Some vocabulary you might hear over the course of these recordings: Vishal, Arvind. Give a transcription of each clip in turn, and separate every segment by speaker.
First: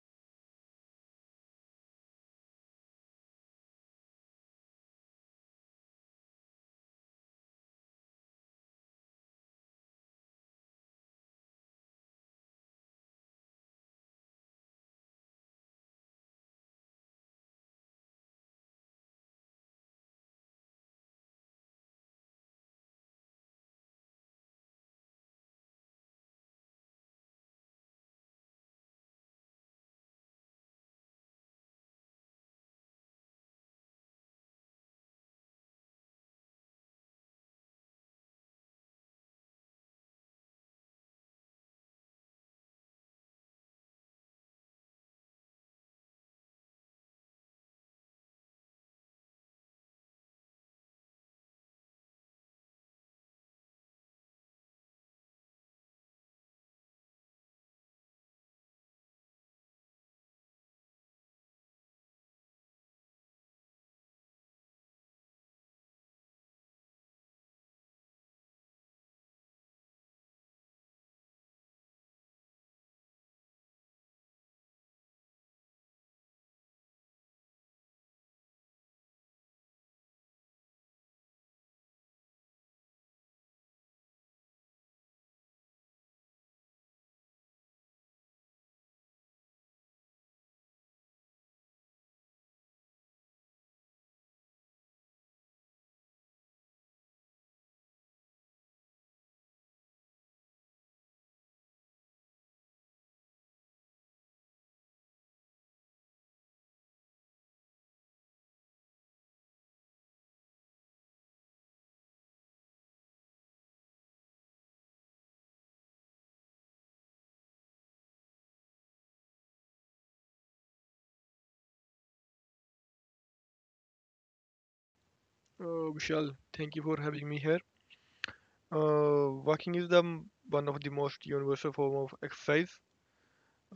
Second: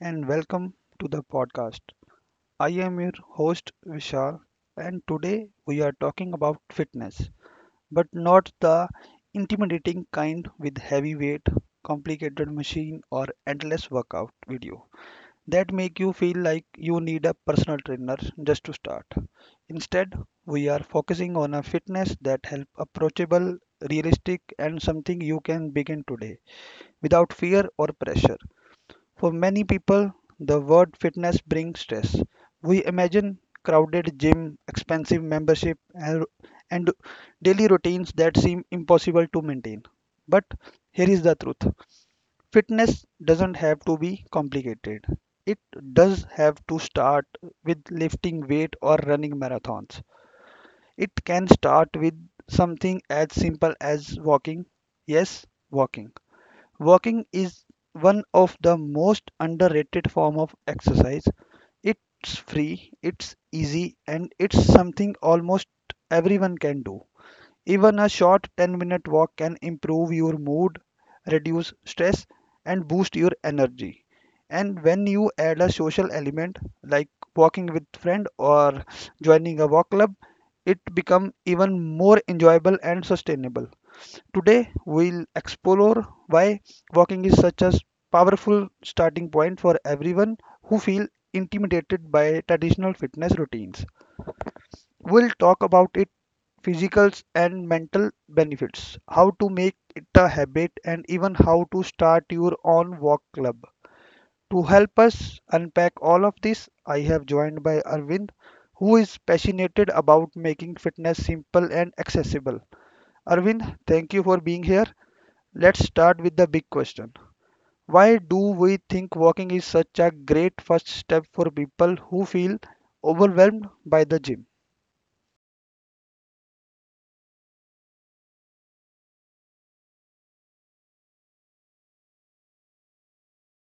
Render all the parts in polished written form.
Speaker 1: and welcome to the podcast. I am your host Vishal, and today we are talking about fitness, but not the intimidating kind with heavy weight, complicated machine, or endless workout video that make you feel like you need a personal trainer just to start. Instead, we are focusing on a fitness that help approachable, realistic, and something you can begin today without fear or pressure. For many people, the word fitness brings stress. We imagine crowded gym, expensive membership, and daily routines that seem impossible to maintain. But here is the truth. Fitness doesn't have to be complicated. It does have to start with lifting weight or running marathons. It can start with something as simple as walking. Yes, walking. Walking is one of the most underrated form of exercise. It's free, it's easy and it's something almost everyone can do. Even a short 10-minute walk can improve your mood, reduce stress and boost your energy. And when you add a social element like walking with friend or joining a walk club, it become even more enjoyable and sustainable. Today, we'll explore why walking is such a powerful starting point for everyone who feel intimidated by traditional fitness routines. We'll talk about its physical and mental benefits, how to make it a habit, and even how to start your own walk club. To help us unpack all of this, I have joined by Arvind, who is passionate about making fitness simple and accessible. Arvind, thank you for being here. Let's start with the big question. Why do we think walking is such a great first step for people who feel overwhelmed by the gym?
Speaker 2: Vishal, thank you for having me here. Walking is one of the most universal form of exercise,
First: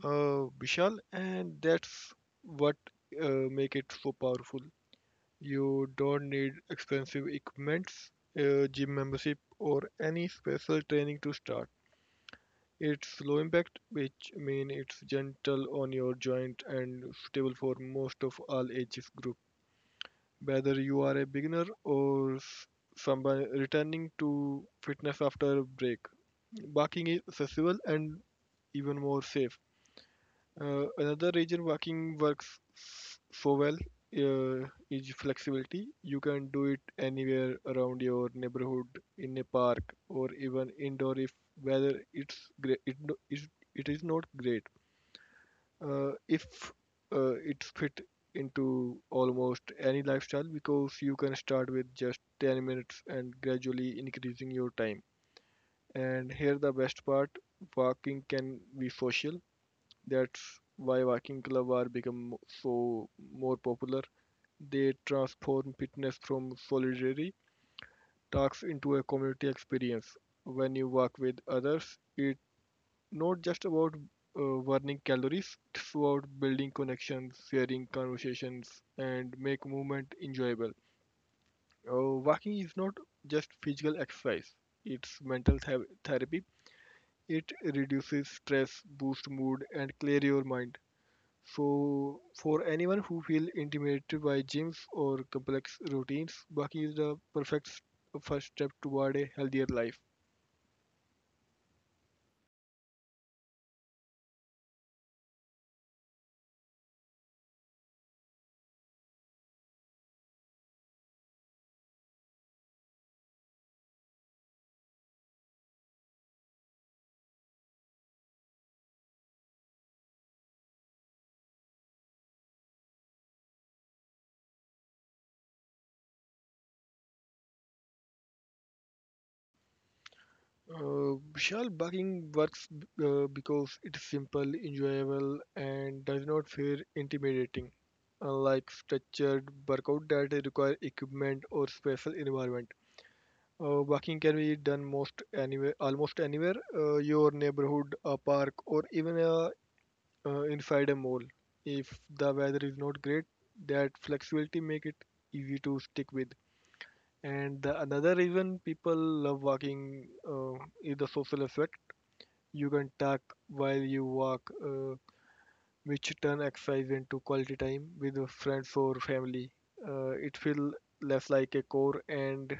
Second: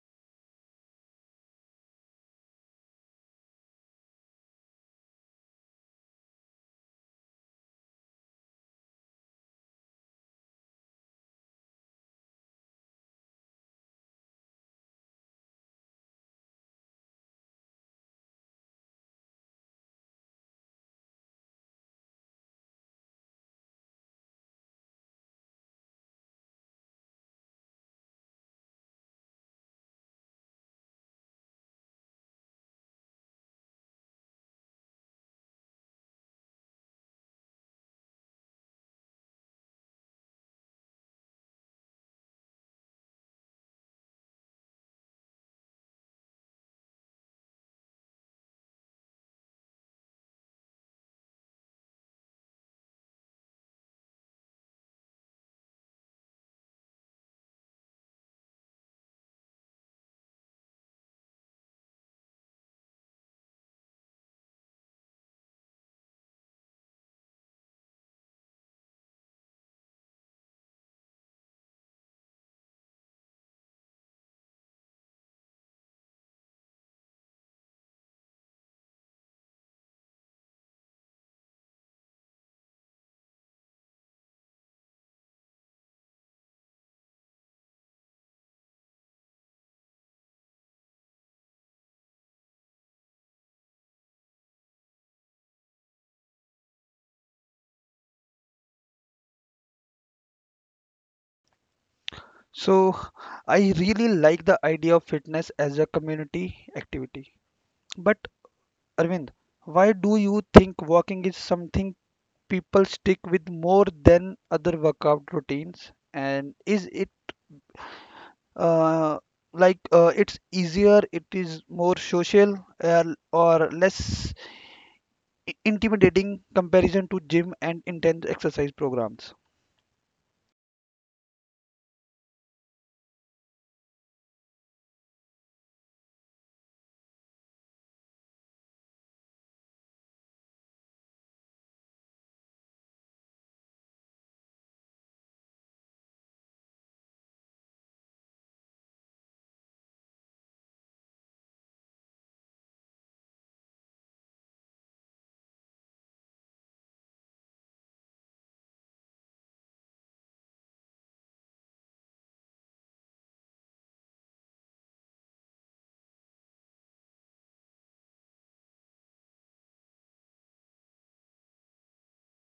Speaker 2: Vishal, and that's what make it so powerful. You don't need expensive equipments, gym membership, or any special training to start. It's low impact, which mean it's gentle on your joint and suitable for most of all ages group. Whether you are a beginner or someone returning to fitness after a break. Walking is accessible and even more safe. Another reason walking works so well is flexibility. You can do it anywhere around your neighborhood, in a park, or even indoor if weather it's great. It is not great if it fit into almost any lifestyle because you can start with just 10 minutes and gradually increasing your time, and here the best part: walking can be social. That's why walking club are become so more popular. They transform fitness from solitary tasks into a community experience. When you walk with others, it not just about burning calories, it's about building connections, sharing conversations, and make movement enjoyable. Walking is not just physical exercise; it's mental therapy. It reduces stress, boosts mood, and clear your mind. So, for anyone who feels intimidated by gyms or complex routines, walking is the perfect first step toward a healthier life.
Speaker 1: So, I really like the idea of fitness as a community activity. But, Arvind, why do you think walking is something people stick with more than other workout routines? And is it uh, it's easier, it is more social, uh, or less intimidating comparison to gym and intense exercise programs.
Speaker 2: Vishal, bugging works because it's simple, enjoyable, and does not feel intimidating, unlike structured workout that require equipment or special environment. Walking can be done almost anywhere, your neighborhood, a park, or even inside a mall. If the weather is not great, that flexibility make it easy to stick with. And the another reason people love walking is the social aspect. You can talk while you walk, which turn exercise into quality time with friends or family. It feels less like a chore and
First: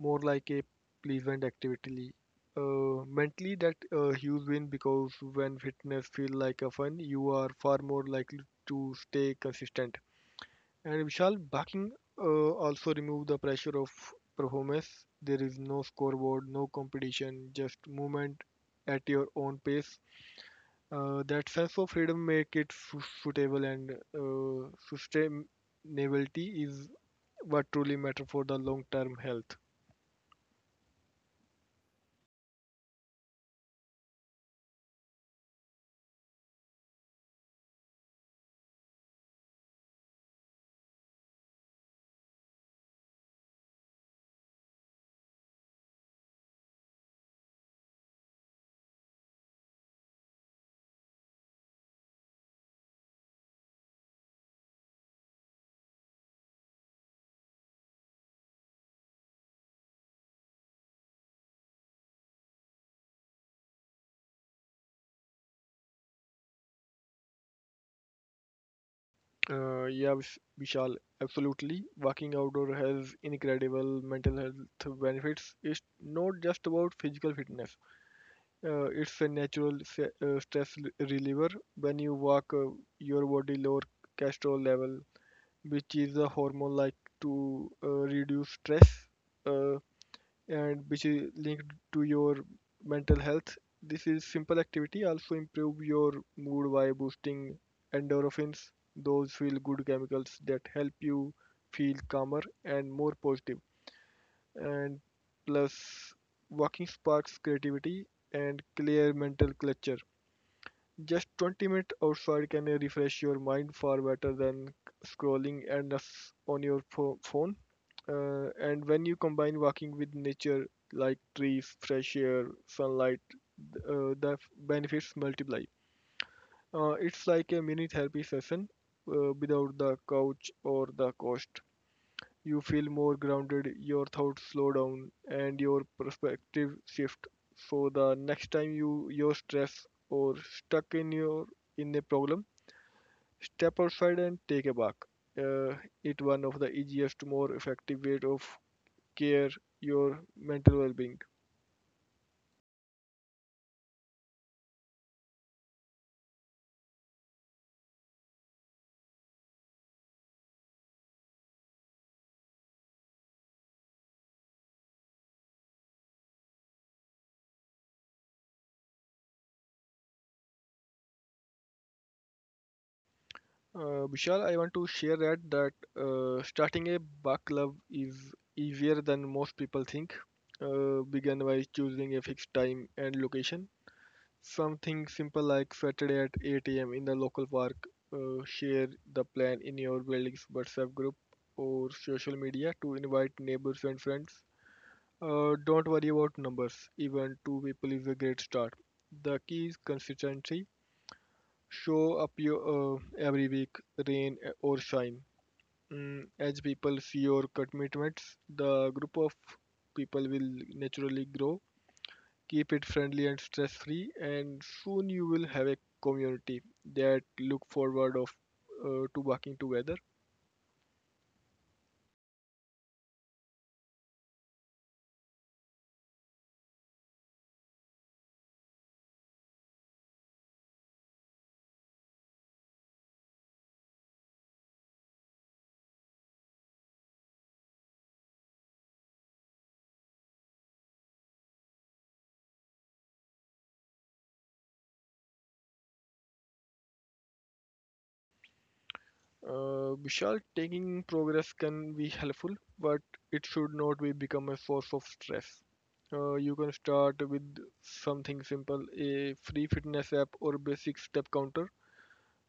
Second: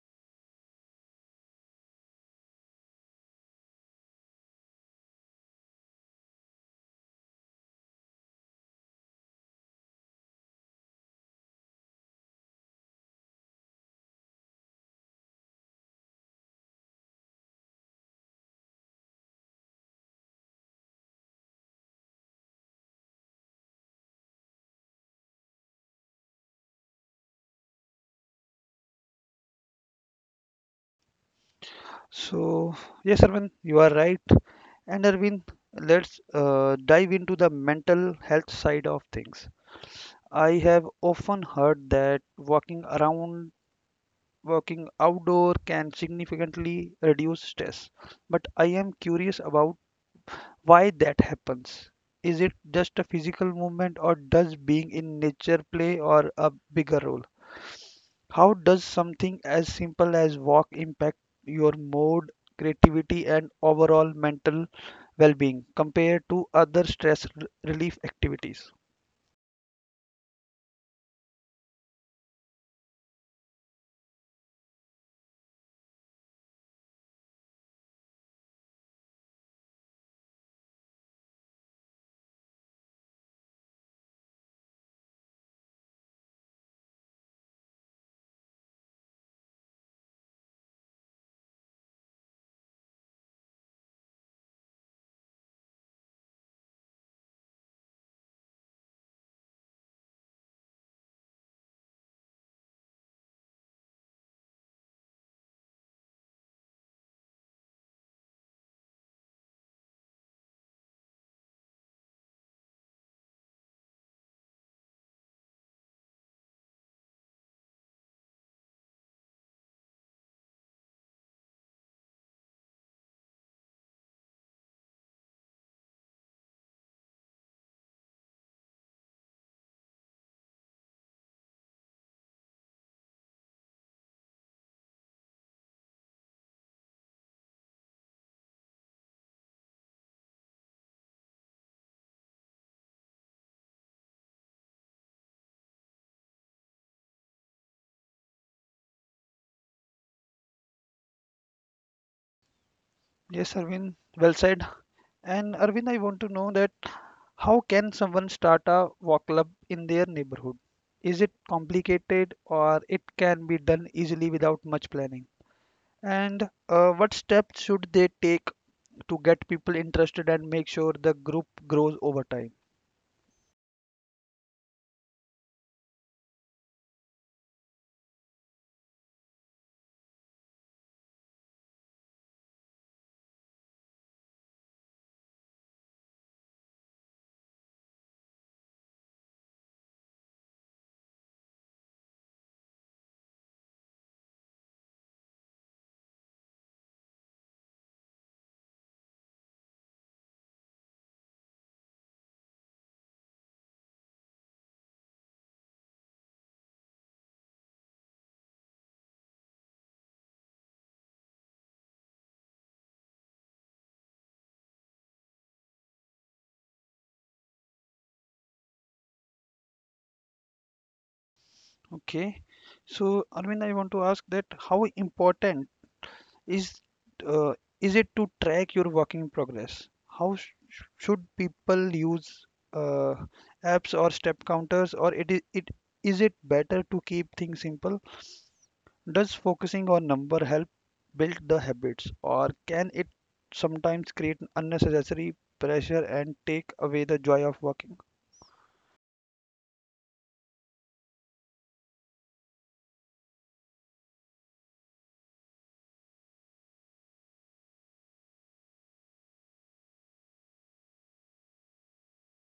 Speaker 2: more like a pleasant activity. Mentally, that huge win because when fitness feels like a fun, you are far more likely to stay consistent. And Vishal, backing also remove the pressure of performance. There is no scoreboard, no competition, just movement at your own pace. That sense of freedom make it suitable and sustainability is what truly matter for the long-term health.
Speaker 1: So, yes, Arvind, you are right. And Arvind, let's dive into the mental health side of things. I have often heard that walking outdoor can significantly reduce stress. But I am curious about why that happens. Is it just a physical movement, or does being in nature play or a bigger role? How does something as simple as walk impact your mood, creativity, and overall mental well being compared to other stress relief activities?
Speaker 2: Yeah, Vishal, absolutely. Walking outdoor has incredible mental health benefits. It's not just about physical fitness. It's a natural stress reliever. When you walk, your body lower cortisol level, which is a hormone like to reduce stress. Uh, and which is linked to your mental health. This is simple activity also improve your mood by boosting endorphins, those feel good chemicals that help you feel calmer and more positive. And plus, walking sparks creativity and clear mental clutter. Just 20 minutes outside can refresh your mind far better than scrolling endless on your phone. And when you combine walking with nature, like trees, fresh air, sunlight, the benefits multiply. It's like a mini therapy session without the couch or the cost. You feel more grounded, your thoughts slow down, and your perspective shift. So the next time you're stressed or stuck in your in a problem, step outside and take a walk. Uh, it's one of the easiest, more effective way of care your mental well-being.
Speaker 1: Yes, Arvind, well said. And Arvind, I want to know that how can someone start a walk club in their neighborhood? Is it complicated or it can be done easily without much planning? And what steps should they take to get people interested and make sure the group grows over time?
Speaker 2: Bishal, I want to share that starting a bug club is easier than most people think. Begin by choosing a fixed time and location. Something simple like Saturday at 8 a.m. in the local park. Share the plan in your building's WhatsApp group or social media to invite neighbors and friends. Don't worry about numbers. Even two people is a great start. The key is consistency. Show up your, every week, rain or shine. Mm, as people see your commitments, the group of people will naturally grow. Keep it friendly and stress free, and soon you will have a community that look forward of to working together.
Speaker 1: Okay. So, Arvind, I want to ask that how important is uh, is it to track your work in progress? How sh should people use uh, apps or step counters, or it is it is it better to keep things simple? Does focusing on number help build the habits, or can it sometimes create unnecessary pressure and take away the joy of working?
Speaker 2: Vishal, taking progress can be helpful, but it should not be become a source of stress. You can start with something simple, a free fitness app or basic step counter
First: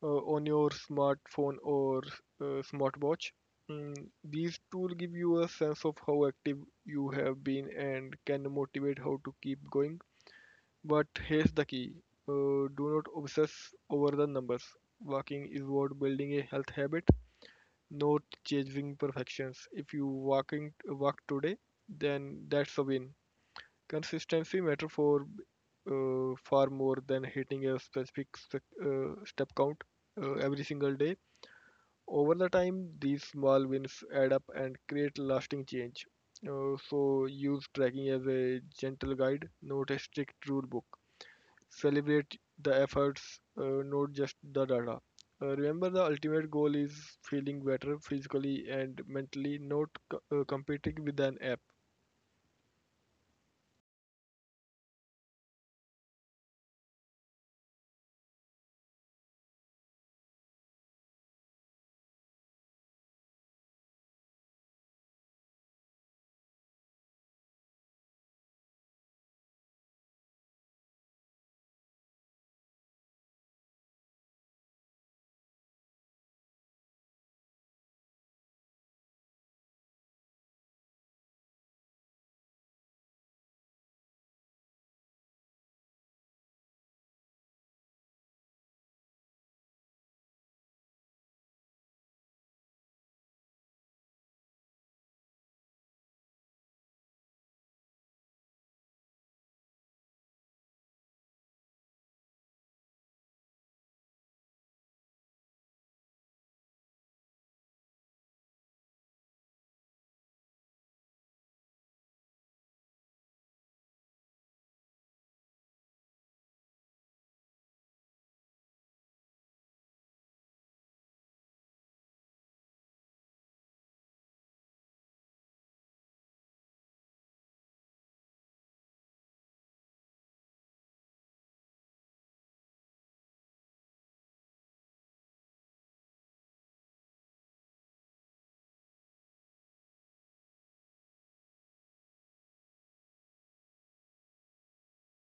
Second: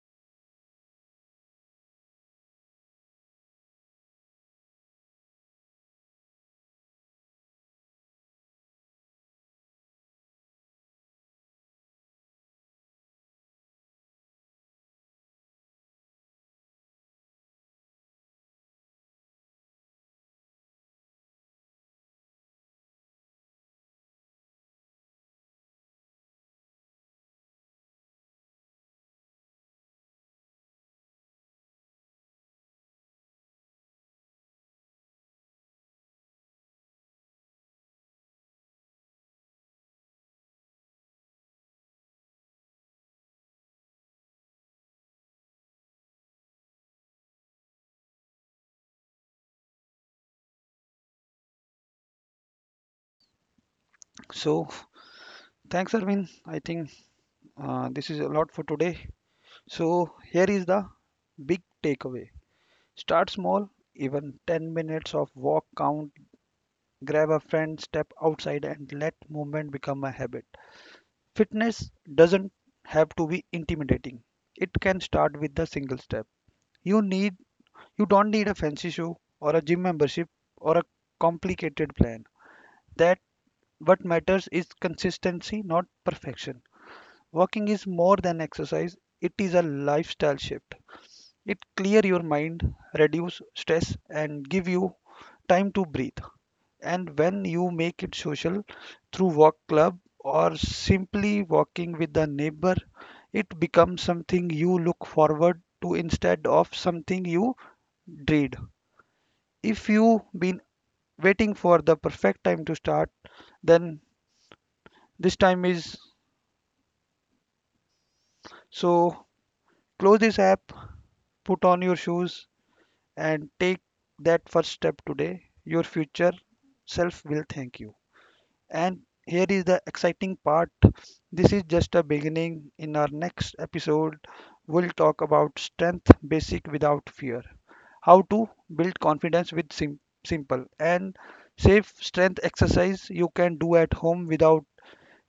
Speaker 2: uh, on your smartphone or smartwatch. Mm, these tools give you a sense of how active you have been and can motivate how to keep going. But here's the key: do not obsess over the numbers. Walking is about building a health habit, not chasing perfections. If you walk today, then that's a win. Consistency matter for far more than hitting a specific step count every single day. Over the time, these small wins add up and create lasting change. So use tracking as a gentle guide, not a strict rule book. Celebrate the efforts, not just the data. Remember, the ultimate goal is feeling better physically and mentally, not competing with an app.
Speaker 1: So, thanks, Arvind. I think this is a lot for today. So here is the big takeaway. Start small, even 10 minutes of walk count, grab a friend, step outside and let movement become a habit. Fitness doesn't have to be intimidating. It can start with the single step. You need you don't need a fancy shoe or a gym membership or a complicated plan. That what matters is consistency, not perfection. Walking is more than exercise, it is a lifestyle shift. It clear your mind, reduce stress and give you time to breathe. And when you make it social through walk club or simply walking with the neighbor, it becomes something you look forward to instead of something you dread. If you have been waiting for the perfect time to start, then this time is so close this app, put on your shoes and take that first step today. Your future self will thank you. And here is the exciting part this is just a beginning. In our next episode, we'll talk about strength basic without fear, how to build confidence with simple and safe strength exercise you can do at home without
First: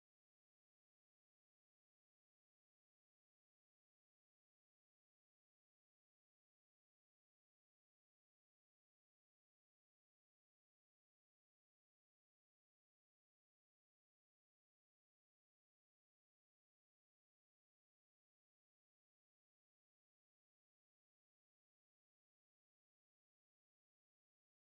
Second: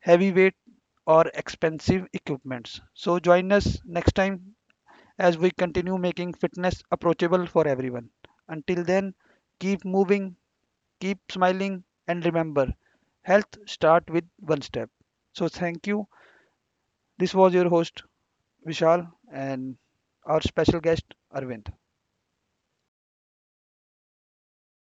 Speaker 1: heavy weight or expensive equipments. So join us next time as we continue making fitness approachable for everyone. Until then, keep moving, keep smiling, and remember, health starts with one step. So thank you. This was your host Vishal and our special guest Arvind.